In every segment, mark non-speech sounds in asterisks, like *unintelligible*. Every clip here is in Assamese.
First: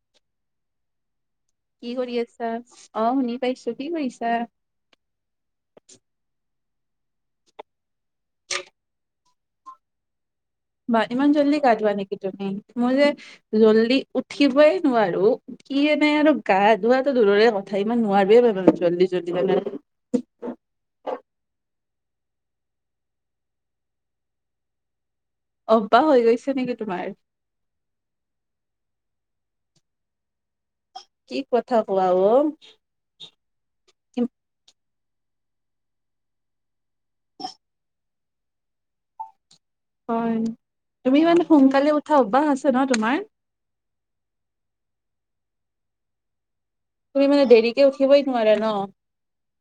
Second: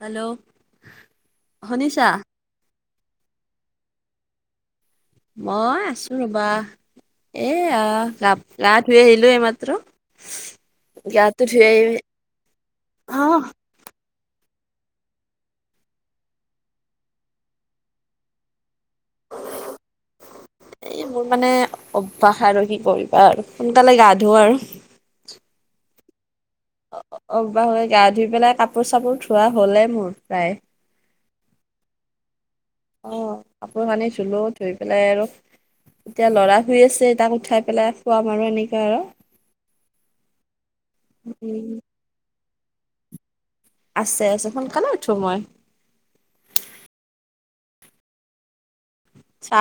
হেল্ল'। কি শুনিছা? কৰি আছা অ শুনি পাইছো। কি কৰিছা? মই আছো ৰ'বা। এ আহ গা গা ধুই আহিলো এইমাত্ৰ। বা ইমান গাটো জল্দি ধুই গা আহি ধুৱা নেকি তুমি মই যে অহ জল্দি উঠিবই নোৱাৰো। কি এনেই আৰু গা ধোৱাটো দূৰৰে কথা ইমান নোৱাৰোৱে মই মানে জল্দি জল্দি জানা। এই মোৰ মানে অভ্যাস আৰু কি কৰিবা আৰু সোনকালে গা ধো আৰু অভ্যাস হৈ গৈছে নেকি? অ তোমাৰ? অ অভ্যাস হৈ গা ধুই পেলাই কাপোৰ চাপোৰ ধোৱা হ'লেই মোৰ প্ৰায় কি কথা কোৱা অহ অ কাপোৰ কানি ধুলো ধুই পেলাই আৰু এতিয়া লৰা শুই আছে তাক উঠাই পেলাই খুৱাম আৰু এনেকা আৰু হয় তুমি ইমান উম সোনকালে উঠা অভ্যাস আছে ন তোমাৰ আছে আছে সোনকালে উঠো মই তুমি মানে দেৰিকে উঠিবই নোৱাৰে ন। চা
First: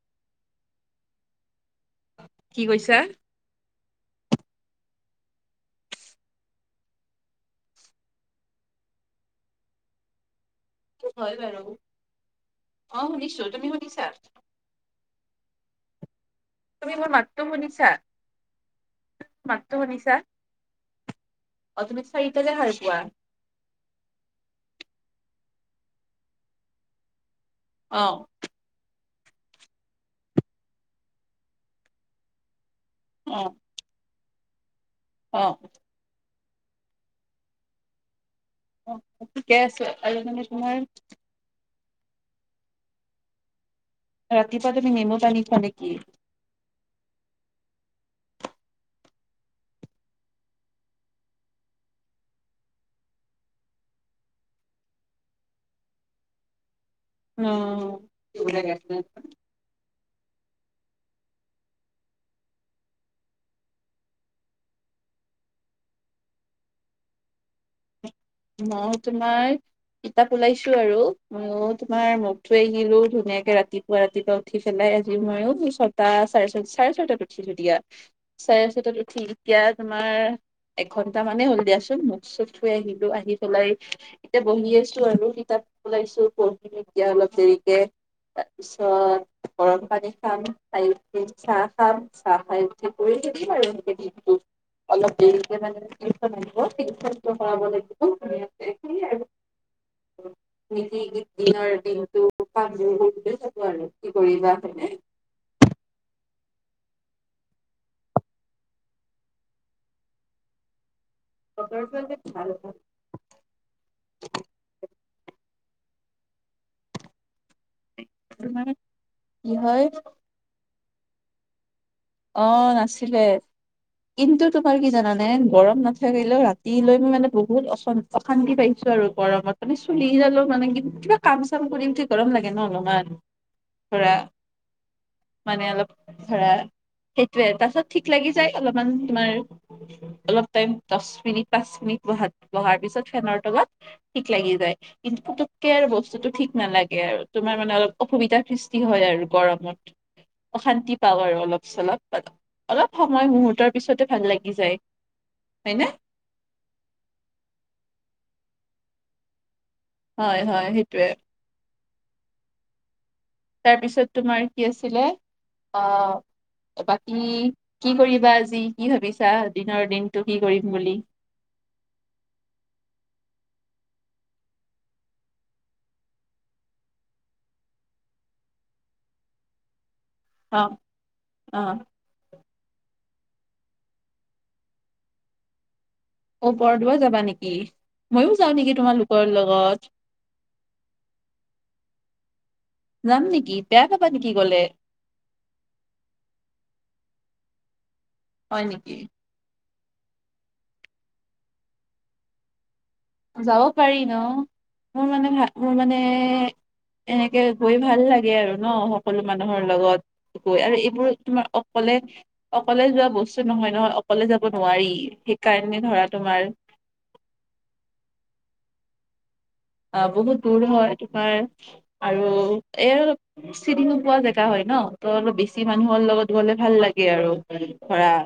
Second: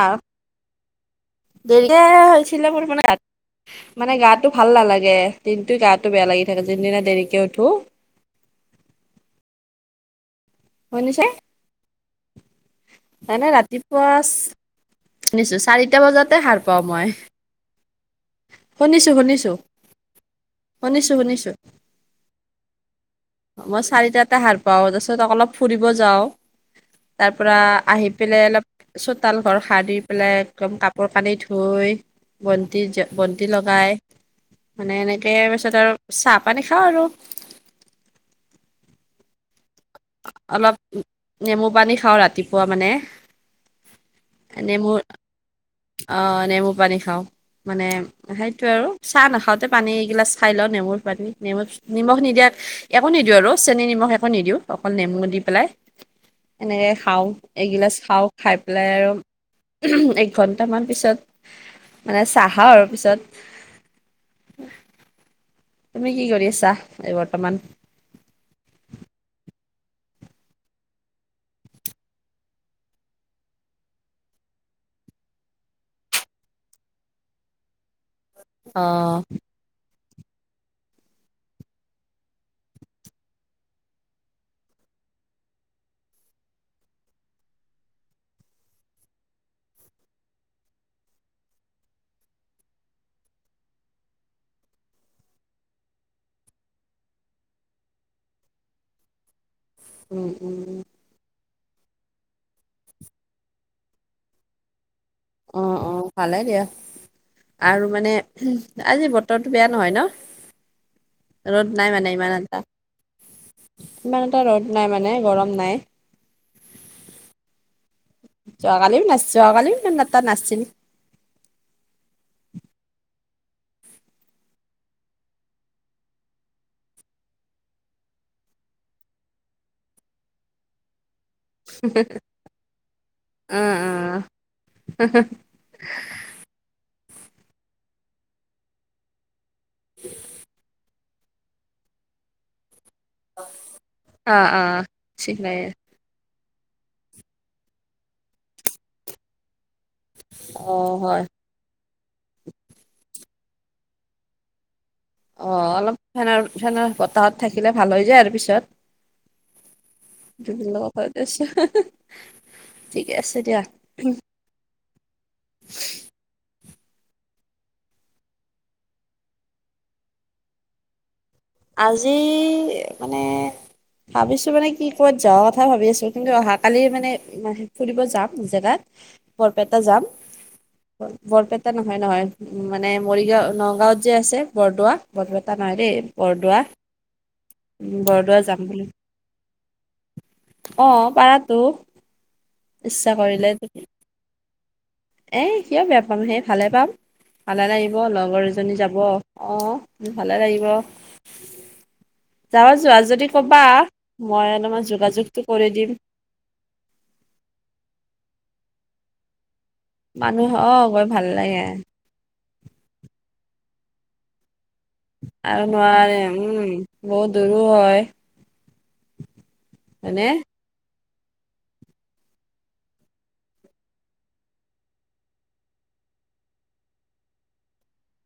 ডেৰিকে কি হৈছিলে মোৰ কৈছা? মানে ৰাত মানে গাটো ভাল নালাগে দিনটো গাটো বেয়া লাগি থাকে যোনদিনা দেৰিকে উঠো, হয় বাৰু। অ শুনিছো এনে তুমি শুনিছা? ৰাতিপুৱা শুনিছো চাৰিটা বজাতে সাৰ পাওঁ তুমি মই মোৰ মাতটো শুনিছা? শুনিছো শুনিছো মাতটো শুনিছা? শুনিছো শুনিছো। অ তুমি চাৰিটাতে হাৰ পোৱা। মই চাৰিটাতে হাৰ পাও তাৰপিচত অলপ ফুৰিব যাও তাৰ পৰা অ আহি পেলাই অলপ চতাল ঘৰ হাৰি পেলাই একদম কাপোৰ কানি, ধুই বন্তি‌ জ্ব অ বন্তি লগাই মানে এনেকে অ পিছত আৰু চাহ পানী খাওঁ আৰু অ ঠিকে আছে আৰু মানে অলপ তোমাৰ নেমু পানী খাওঁ ৰাতিপুৱা মানে ৰাতিপুৱা তুমি নেমু পানী খোৱা নেক অহ নেমু পানী খাওঁ মানে সেইটো আৰু চাহ নাখাওঁতে পানী এগিলাচ খাই লওঁ নেমুৰ পানী নেমু নিমখ নিদিয়া একো নিদিওঁ আৰু চেনি নিমখ একো নিদিওঁ অকল নেমু দি পেলাই এনেকে খাওঁ এগিলাচ খাওঁ খাই পেলাই অ', আৰু এইঘন টা মান পিছত মানে চাহৰ পিছত তুমি কি কৰি আছা এই বৰ্তমান। মইয়ো তোমাৰ কিতাপ ওলাইছো আৰু মইয়ো তোমাৰ নট থৈ আহিলো ধুনীয়াকে ৰাতি পুৱা ৰাতিপুৱা উঠি পেলাই আজিও মইও ছটা চাৰে, চাৰে ছটাত উঠিলো দিয়া। চাৰে ছটাত অ', উঠিলি? এতিয়া তোমাৰ এঘন্টা মানে হ'ল দিয়াচোন মোক চোক ধুই আহিলোঁ আহি', আহি পেলাই এতিয়া বহি আছোঁ আৰু কিতাপ ওলাইছোঁ পঢ়িম এতিয়া অলপ দেৰিকে', তাৰপিছত গৰম পানী খাম ফাইভ মিনিট চাহ খাম চাহ খাই', হে', কৰি থাকিলা আৰু গোটে দিনটো', অলপ দেৰিকে মানে ট্ৰেনখন আহিব ট্ৰেনখনটো সলাব লাগিব', কি ধুনীয়া', এই তুমি নাই যোৱা', উম', - উম', এই দিনৰ দিনটো কামবোৰ‌‌ কৰি থাকোঁ আৰু কি কৰিবা হয়নে', অ', - অ', পালে গে', আৰু মানে হুম', আজি বতৰটো বেয়া নহয় নহ', ৰ'দ নাই বতৰটো মানে ইমান আজি ভাল এটা, ইমান এটা ৰ'দ নাই মানে গৰম নাই', তোমাৰ যোৱাকালিও নাচোৱা আৰু কি যোৱা কালিও হয় ইমানো তাত নাছিলোঁ', অহ', নাছিলে', কিন্তু তোমাৰ কি জানা নে গৰম নাথাকিলেও ৰাতিলৈ মানে বহুত অশান্তি', অশান্তি পাইছোঁ আৰু গৰমত মানে চুলি কিডাল লয় মানে কিন্তু কিবা', কাম চাম কৰি উঠি গৰম লাগে নহ অলপমান অ', ধৰা', মানে অলপ ধৰা', সেইটোয়ে, তাৰ পাছত ঠিক লাগি যায় অলপমান তোমাৰ', উম', -উম', অলপ টাইম দচ মিনিট পাঁচ মিনিট বহাত', বহাৰ পিছত ফেনৰ তলত ঠিক অ', অ', লাগি যায়, অ', কিন্তু চিলাই পুতুককে আৰু বস্তুতটো ঠিক নালাগে', এই আৰু তোমাৰ মানে অলপ অসুবিধাৰ সৃষ্টি হয় আৰু গৰমত অশান্তি অ', পাওঁ হয়। আৰু অলপ', চলাওঁ আৰু অলপ সময় মুহূৰ্তৰ পিছতে ফেন লাগি যায়', অ', হয় ন অলপ ফেনৰ', - ফেনৰ', বতাহত থাকিলে ভাল হৈ যায় আৰু পিছত', *unintelligible* হয় হয় সেইটোয়ে তাৰপিছত তোমাৰ কি আছিলে? অ', বাকী কি কৰিবা আজি, কি ভাবিছা, দিনৰ দিনটো কি কৰিম বুলি? আজি এই মানে', ভাবিছোঁ মানে কি? ক'ত যোৱা কথা ভাবি আছোঁ কিন্তু অহাকালি মানে', মানে ফুৰিব যাম জেগাত', বৰপেটা যাম, অ অ বৰপেটা নহয়', - নহয়', উম', মানে মৰিগাঁও, নগাঁওত যে আছে বৰদোৱা, বৰপেটা নহয় দেই', অহ‌', ‌‌ বৰদোৱা যাবা নেকি, উম, মইও বৰদোৱা যাওঁ যাম নেকি তোমালোকৰ লগত', অহ', পাৰাতো', ইচ্ছা যাম নেকি, বেয়া পাবা নেকি গ'লে? এহ', কিয় বেয়া পাম সেই, ভালে পাম, ভালে লাগিব লগৰ হয় এজনী নেকি যাব', অ', ভালে লাগিব, যাও যোৱা যদি', যদি কবা যাব পাৰি ন মই অলপমান মোৰ মানে যোগাযোগটো ভাল কৰি মোৰ দিম', মানে এনেকে গৈ ভাল লাগে আৰু ন সকলো মানুহৰ লগত', মানুহ গৈ অ আৰু এইবোৰ ভাল তোমাৰ লাগে অকলে', অকলে যোৱা বস্তু নহয় ন অকলে যাব নোৱাৰি', আৰু সেইকাৰণে ধৰা নোৱাৰে তোমাৰ উম', বহুত দূৰো হয়', অ', হয়নে বহুত দূৰ হয় এইটো তোমাৰ আৰু এই', চিনি নোপোৱা জেগা হয় নো', ত অলপ বেছি মানুহৰ লগত গ'লে ভাল লাগে আৰু ধৰা',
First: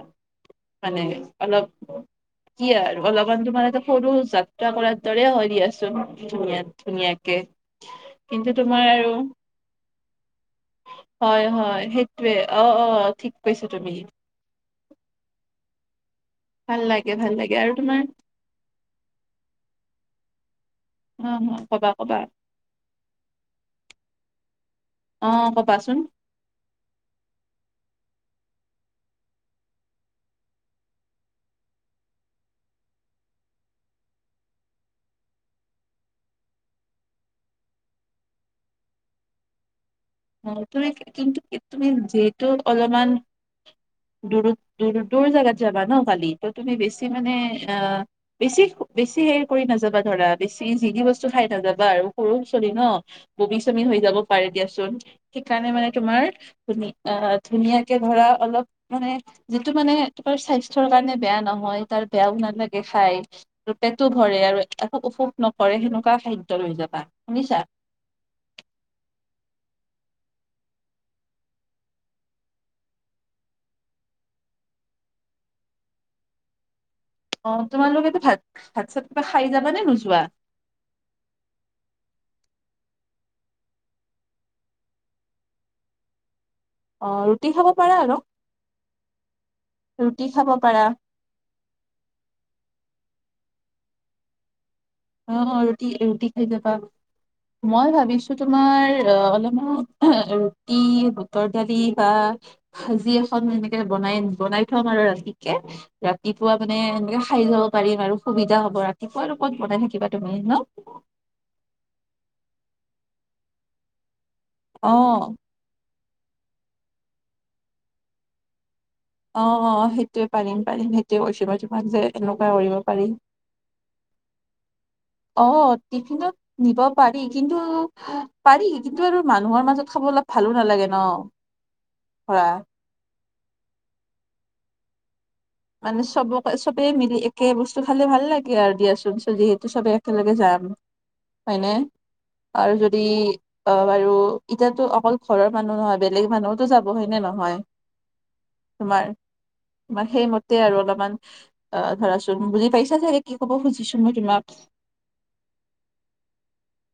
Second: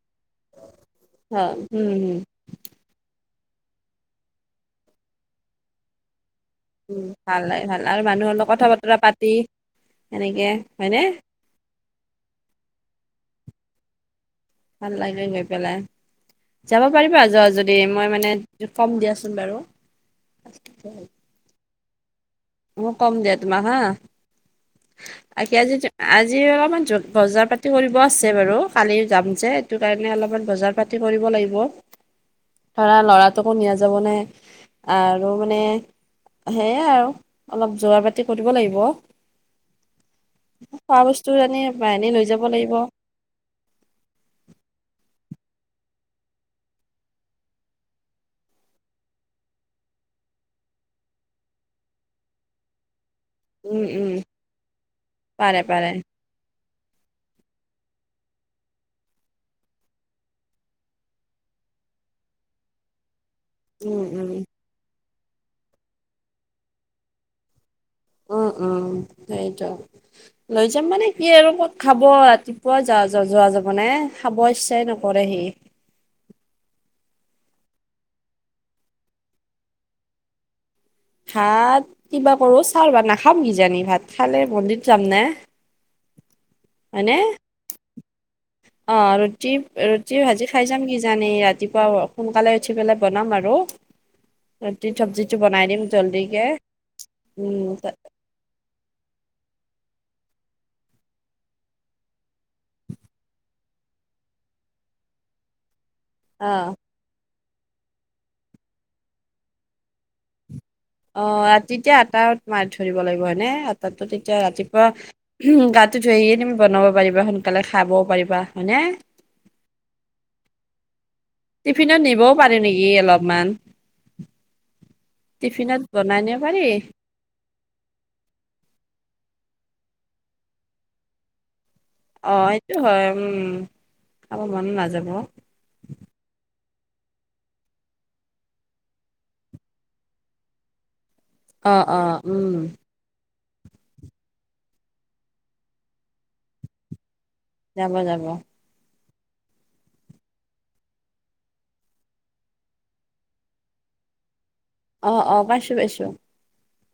মানে অ উম অলপ', হম কি আৰু অলপমান তোমাৰ সৰু যাত্ৰা কৰাৰ দৰে হয় দিয়াচোন ধুন উম, ভাল - ভাল আৰু মানুহৰ লগত কথা বতৰা আৰু পাতি সেনেকে হয়নে। হয় - হয় সেই টোৱে অ', অ', ঠিক কৈছ তুমি। ভাল লাগে গৈ পেলাই। ভাল যাব লাগে পাৰিবা ভাল যোৱা লাগে আৰু যদি তোমাৰ মই মানে য'ত ফৰ্ম দি আছোঁ বাৰু', হুম', -হুম', ক'বা ক'বাই', মই কম দিয়া তোমাক হা, অ এতিয়া যদি, আজি', কবাচোন আজি অলপমান চ'ল', বজাৰ পাতি কৰিব আছে বাৰু কালি যাম যে সেইটো কাৰণে অলপমান বজাৰ পাতি কৰিব লাগিব', *unintelligible* ধৰা লৰাটোকো নিয়া যাব নাই আৰু মানে সেয়াই আৰু অলপ যোৱা পাতি কৰিব লাগিব। অ, তুমি খোৱা বস্তু কিন্তু আনি তুমি বাহিনী লৈ যাব যিহেতু লাগিব অলপমান দূৰ - দূৰ - দূৰত জাগাত যাবা ন কালি ত তুমি বেছি মানে আহ বেছি - বেছি হেৰি কৰি নাযাবা ধৰা বেছি যি তি কবস্তু খাই নাযাবা আৰু সৰু ছোৱালী ন। বমি উম চমি হৈ উম যাব পাৰে দিয়াচোন পাৰে সেইকাৰণে মানে পাৰে তোমাৰ ধু অ, ধুনীয়াকে ধৰা অলপ মানে যিটো মানে তোমাৰ স্বাস্থ্যৰ কাৰণে বেয়া নহয় তাৰ বেয়াও নালাগে খাই। আৰু উম পেটটো উম ভৰে আৰু একো অসুখ নকৰে সেনেকুৱা খাদ্য লৈ যাবা শুনিছা। উম - উম সেইতো। লৈ যাম মানে কি আৰু কত খাব ৰাতিপুৱা যা - যা কা যোৱা যাব নে। *unintelligible* খাব ইচ্ছাই নকৰে হি। অ, তোমালোকেতো ভাত-ভাত চাত কিবা খাই যাবা নে নোযোৱা? ভাত কিবা কৰো ছাও ৰবা ভাত নাখাম কিজানি ভাত খালে মন্দিত যাম নে। হয়নে ৰুটি খাব পাৰো আৰু। অ, ৰুটি - ৰুটি ভাজি খাব খাই পাৰা যাম কিজান ৰাতিপুৱা সোনকালে উঠি পেলাই বনাম আৰু ৰুটি অ চবজিটো অ বনাই দিম। ৰুটি ৰুটি জল্দিকে খাই যাবা উম মই তা- ভাবিছো তোমাৰ অ, অলপমান ৰুটি বুটৰ দালি বা ভাজি এখন এনেকে বনাই - বনাই থম আৰু ৰাতিকে। অ ৰাতিপুৱা মানে এনেকে খাই যাব পাৰিম আৰু সুবিধা হব ৰাতিপুৱা লগত বনাই থাক কিবা তুমি ন অ, ৰাতিতে আটা মাৰি থৈ দিব লাগিব হয়নে আটাটো তেতিয়া ৰাতিপুৱা অ উম, গাটো ধুইয়ে তুমি বনাব পাৰিবা সোনকালে খাবও পাৰিবা হয়নে। অ', অ', সেইটোয়ে পাৰিম - পাৰিম সেইটোয়ে কিবা যমান টিফিনত যে নিবও এনেকুৱা পাৰি কৰিব নেকি পাৰিম। অলপমান অ, টিফিনত বনাই টিফিনত পাৰি নিব পাৰি কিন্তু পাৰি কিন্তু আৰু মানুহৰ মাজত খাব অলপ ভালো নালাগে ন। *inaudible* অ, সেইটো হয় উম, অ, মন নাযাব। মানে চবকে চবেই মিলি একে বস্তু খালে ভাল লাগে আৰু দিয়াচোন চ যিহেতু চবে একেলগে যাম। হয়নে অ উম আৰু য দি অ, বাৰু এতিয়াতো অকল ঘৰৰ মানুহ নহয় বেলেগ মানুহছতো যাব হয় নে নহয়। যাব-যাব। তোমাৰ - তোমাৰ সেইম তে আৰু অলপমান অ, ধৰাচোন বুজি পাইছা চাগে কি ক'ব খুজিছো মই তোমাক। অ', অ', পাইছো - পাইছো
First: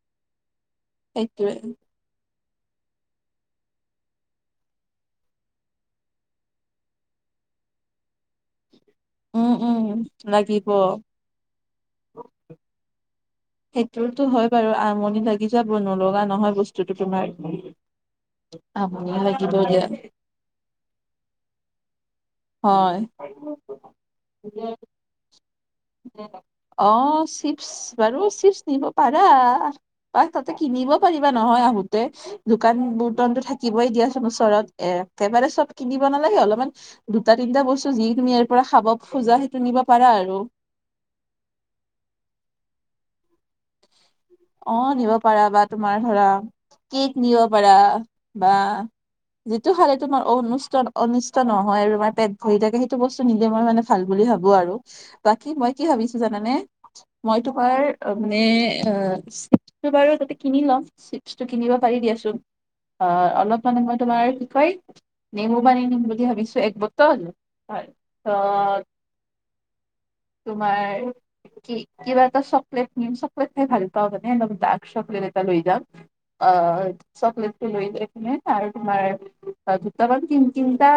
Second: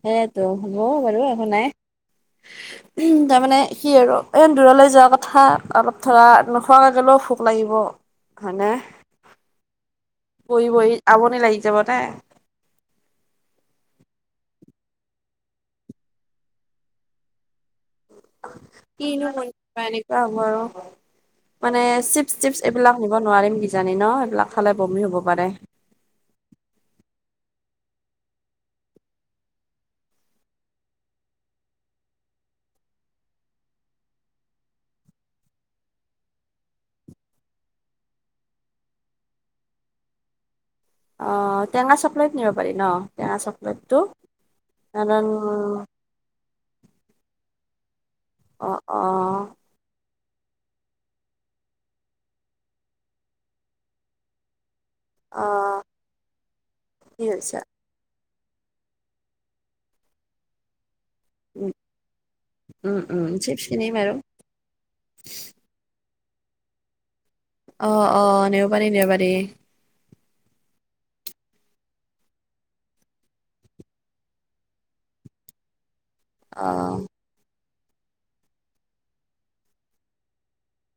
সেইয়েতো হ'ব বাৰু একো সেইটোৱে নাই। *inaudible* উমহ তাৰমানে কি আৰু এ দূৰলৈ যোৱা কথা অলপ ধৰা নোখোৱাকৈ গলেও ভোক লাগিব। হয়নে। উম - উম। লাগিব বহি- বহি আমনি লাগি যাব তে। সেইটোতো হয় বাৰু আমনি লাগি যাব নলগা নহয় বস্তুটো তোমাৰ। আমনিয়ে লাগিব দিয়া। বাৰু মানে চিপ টিপছ এইবিলাক নিব নোৱাৰিম কিজানি ন এইবিলাক খালে হয় বমি হ'ব পাৰে। অ, চিপছ বাৰু চিপছ নিব পাৰা। বা তাতে কিনিব পাৰিবা নহয় আহোতে। দোকান বৰ্তনতো থাকিবই দিয়াচোন ওচৰত এ একেবাৰে চব কিনিব নালাগে অলপমান দুটা, তিনটা বস্তু যি তুমি ইয়াৰ পৰা খাব খোজা সেইটো নিব পাৰা আৰু। অ, টেঙা চকলেট নিব পাৰি ন? টেঙা চকলেটটো অ, দিব কাৰণ পাৰা বা তোমাৰ ধৰা কেক নিব পাৰা বা অ অ সিটো খালে তোমাৰ ঔনিষ্টন অনিষ্ট নহয় আৰু তোমাৰ পেট ভৰি থাকে সেইটো বস্তু নিলে মই মানে ভাল বুলি ভাবো আৰু অ বাকী মই কি ভাবিছোঁ জানানে কি মই হৈছে তোমাৰ *unintelligible* অ, চেপটো বাৰু তাতে কিনি লম চেপ বস্তু উম কিনিব পাৰি দিয়াচোন উম অ, উম চিপছ অলপ মানে কিনিম মই আৰু তোমাৰ কি কয় নেমু পানী নিম বুলি ভাবিছোঁ একবটল অ', অ', নেমু পানী নিব পাৰি। তোমাৰ কি কিবা এটা চকলেট নিম চক চকলেট খাই ভাল পাওঁ মানে অলপ ডাৰ্ক চকলেট এটা লৈ যাম অ, চকলেট লৈ *unintelligible* আৰু তোমাৰ দুটা বা তিনটা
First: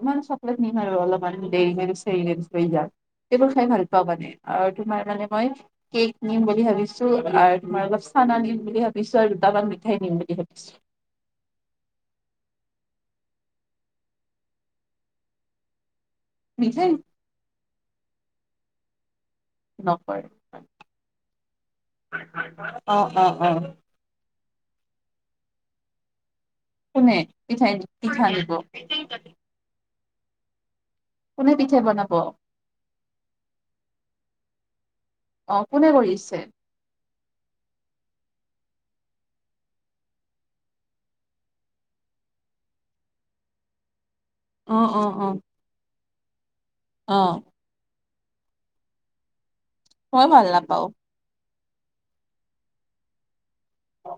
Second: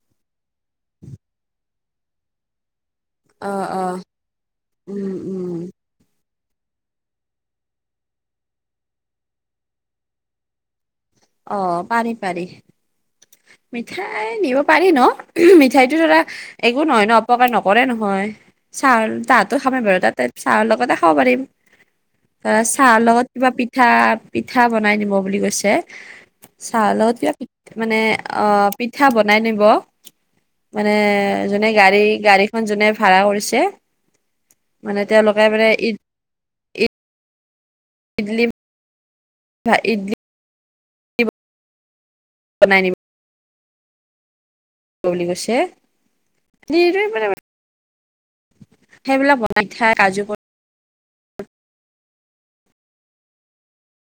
ইমান চকলেট নিম আৰু অলপ মান দেৰিকে বিচাৰিলে বিচাৰি যাম। এইবোৰ অ খাই অ ভাল পাওঁ মানে আৰু তোমাৰ উম মানে উম মই কেক নিম বুলি ভাবি চো আৰু তোমাৰ অলপ চানা নিম বুলি ভাবিছোঁ আৰু দুটামান মিঠাই নিম বুলি ভাবিছোঁ। অ, পাৰি-পাৰি। মিঠাই নিব পাৰি ন' মিঠাইটো ধৰা একো মিঠাই নহয় ন' অপকাৰ নকৰে নহয় চাউল তাত ত'খামেই বাৰু নকৰে তাতে চাহৰ লগতে খাব পাৰিম তে চাহৰ অ অ লগত অ কিবা পিঠা পিঠা বনাই নিব বুলি কৈছে। চাহৰ লগত কোনে কিবা পিঠাই পিঠ মানে পিঠা অ, নিব পিঠা বনাই নিব। মানে কোনে যোনে পিঠাই গাড়ী বনাব -গাড়ীখন যোনে ভাড়া কৰিছে। মানে তেওঁলোকে মানে ঈদ দিছে। ইডলি ভা ইডলি বনাই নিম। অ *unintelligible* অ বুলি অ কৈছে অ *unintelligible* সেইবিলাক বচ মই ভাল নাপাওঁ। অ',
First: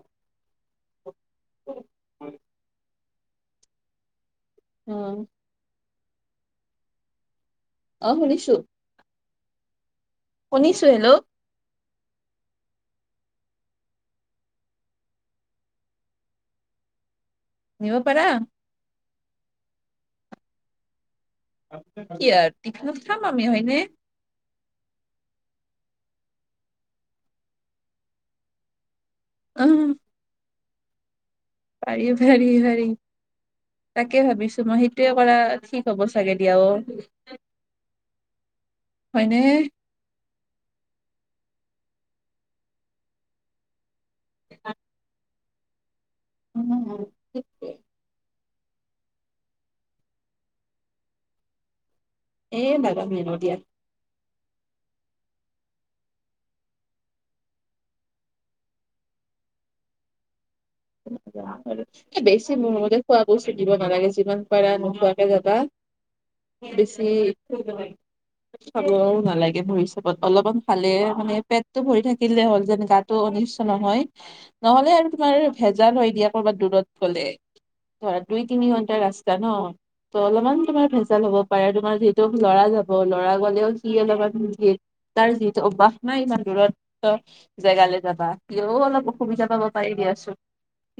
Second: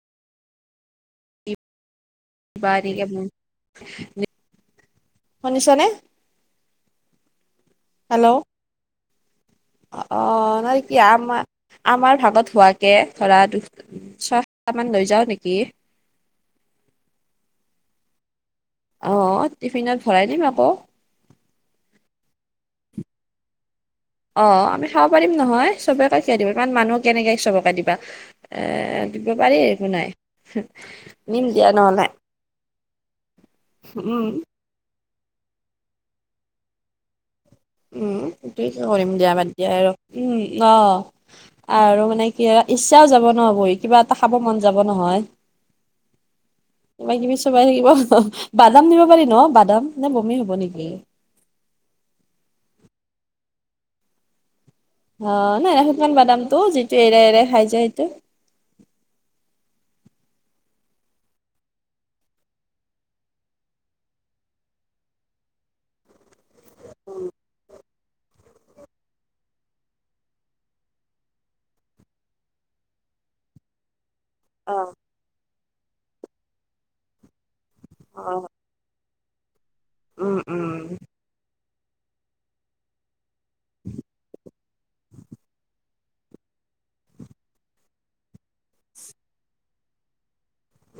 কটলি *unintelligible* হয়। *unintelligible* অ', শুনিছ নে? অ, শুনিছো। অ', অ', নাই শুনিছো কি হেল্ল' আমাৰ আমাৰ ভাগত হোৱাকে ধৰা *unintelligible* সাতটামান লৈ যাওঁ নেকি? নিব পাৰা। অ, টিফিনত ভৰাই দিম আকৌ। কি আৰ টিফিনত খাম আমি হয়নে? অ আমি খাব পাৰিম নহয় সবকাকে খিয়াই দিব কাৰণ মানুহক কেনেকৈ আহিছে চবকে দিবা এ দিব পাৰি একো উম নাই নিম দিয়া নহ'লে। পাৰি ভেৰি ভেৰি উম, তাকে ভাবিছ তোমাৰ সেইটোয়ে কৰা ঠিক হ'ব চাগে দিয়া অ উম, সেটোৱেকে কৰিম দিয়া হয়নে? বাদ দিয়া আৰু উম, অ। আৰু মানে কি ইচ্ছাও যাব নহ বহি কিবা এটা খাব মন যাব নহয়। *inaudible* কিবা -কিবি চোবাই থাকিব বাদাম দিব পাৰি ন' বাদাম নে বমি হব নেকি? এ বাদাম নিনো দিয়া অ নাই শুকান বাদামতো যিটো এৰে এৰে খাই যায় সেইটো *inaudible* বেছি মোৰ মতে খোৱা বস্তু দিব নালাগে যিমান পাৰা নোখোৱাকে যাবা। বেছি খাবও নালাগে ভৰি চাপত অলপমান খালে মানে পেটটো ভৰি থাকিলে হ'ল যেন গাত টো অনিষ্ট নহয় অ নহলে আৰু তোমাৰ ভেজাল হয় দিয়া কৰ'বাত দূৰত গলে। ধৰা অ দুই তিনি ঘন্টা ৰাস্তা ন ত উম অলপমান উম তোমাৰ ভেজ জাল হব পাৰে তোমাৰ যিহেতু লৰা যাব ল'ৰা গলেও সি অলপমান তাৰ যিহটো অভ্যাস নাই ইমান দূৰত্ব জেগালে যাবা সিও অলপ অসুবিধা পাব পাৰি দিয়াচোন।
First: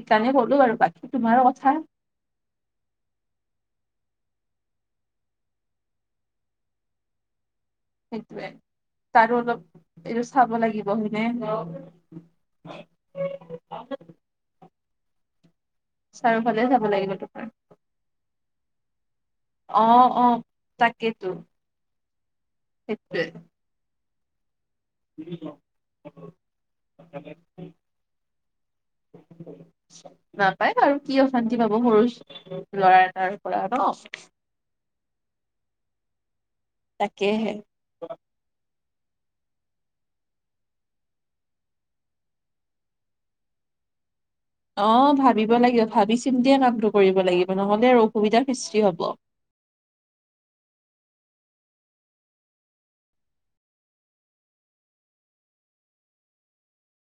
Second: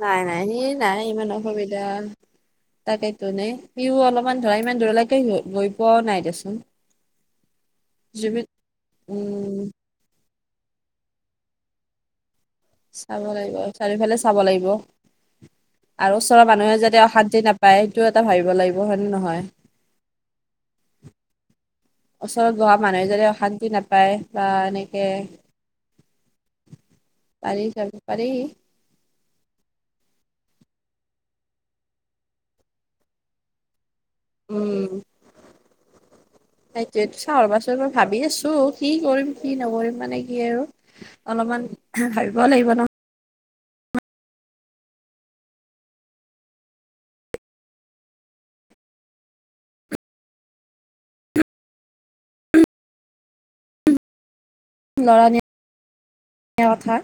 নাই নাই ক'লো সি আৰু নাই বাকী ইমান তোমাৰ কথা অসুবিধা তাকেই তো নে সিও অলপমান ধৰা ইমান দূৰলৈকে গৈ পোৱাও নাই দেচোন জুবিত সেইটোৱে তাৰো উম অলপ এইটো চাব লাগিব হয়নে? চাব লাগিব চাৰিওফালে চাব লাগিব আৰু ওচৰৰ চাৰিওফালে মানুহে চাব যাতে লাগিব অশান্তি তোমাৰ নাপ পায় সেটো এটা ভাবিব লাগিব হয় নে নহয়? অ অ তাকেইতো। ওচৰত গহা মানুহে যদি অশান্তি নাপায়। বা এনেকে পাৰি যাব পাৰি *unintelligible* নাপায় বাৰু, কি অশান্তি পাব সৰু ল'ৰা এটাৰ পৰা ন'। উম সেইটোৱে, চাহ তাকেহে ৰবাচোন ভাবি আছো কি কৰিম কি নকৰিম মানে কি আৰু অলপমান ভাবিব লাগিব নহ। অ ভাবিব লাগিব, ভাবি চিন্তিয়ে কামটো কৰিব লাগিব নহলে অসুবিধাৰ সৃষ্টি হব। ল'ৰা নিয়া কথা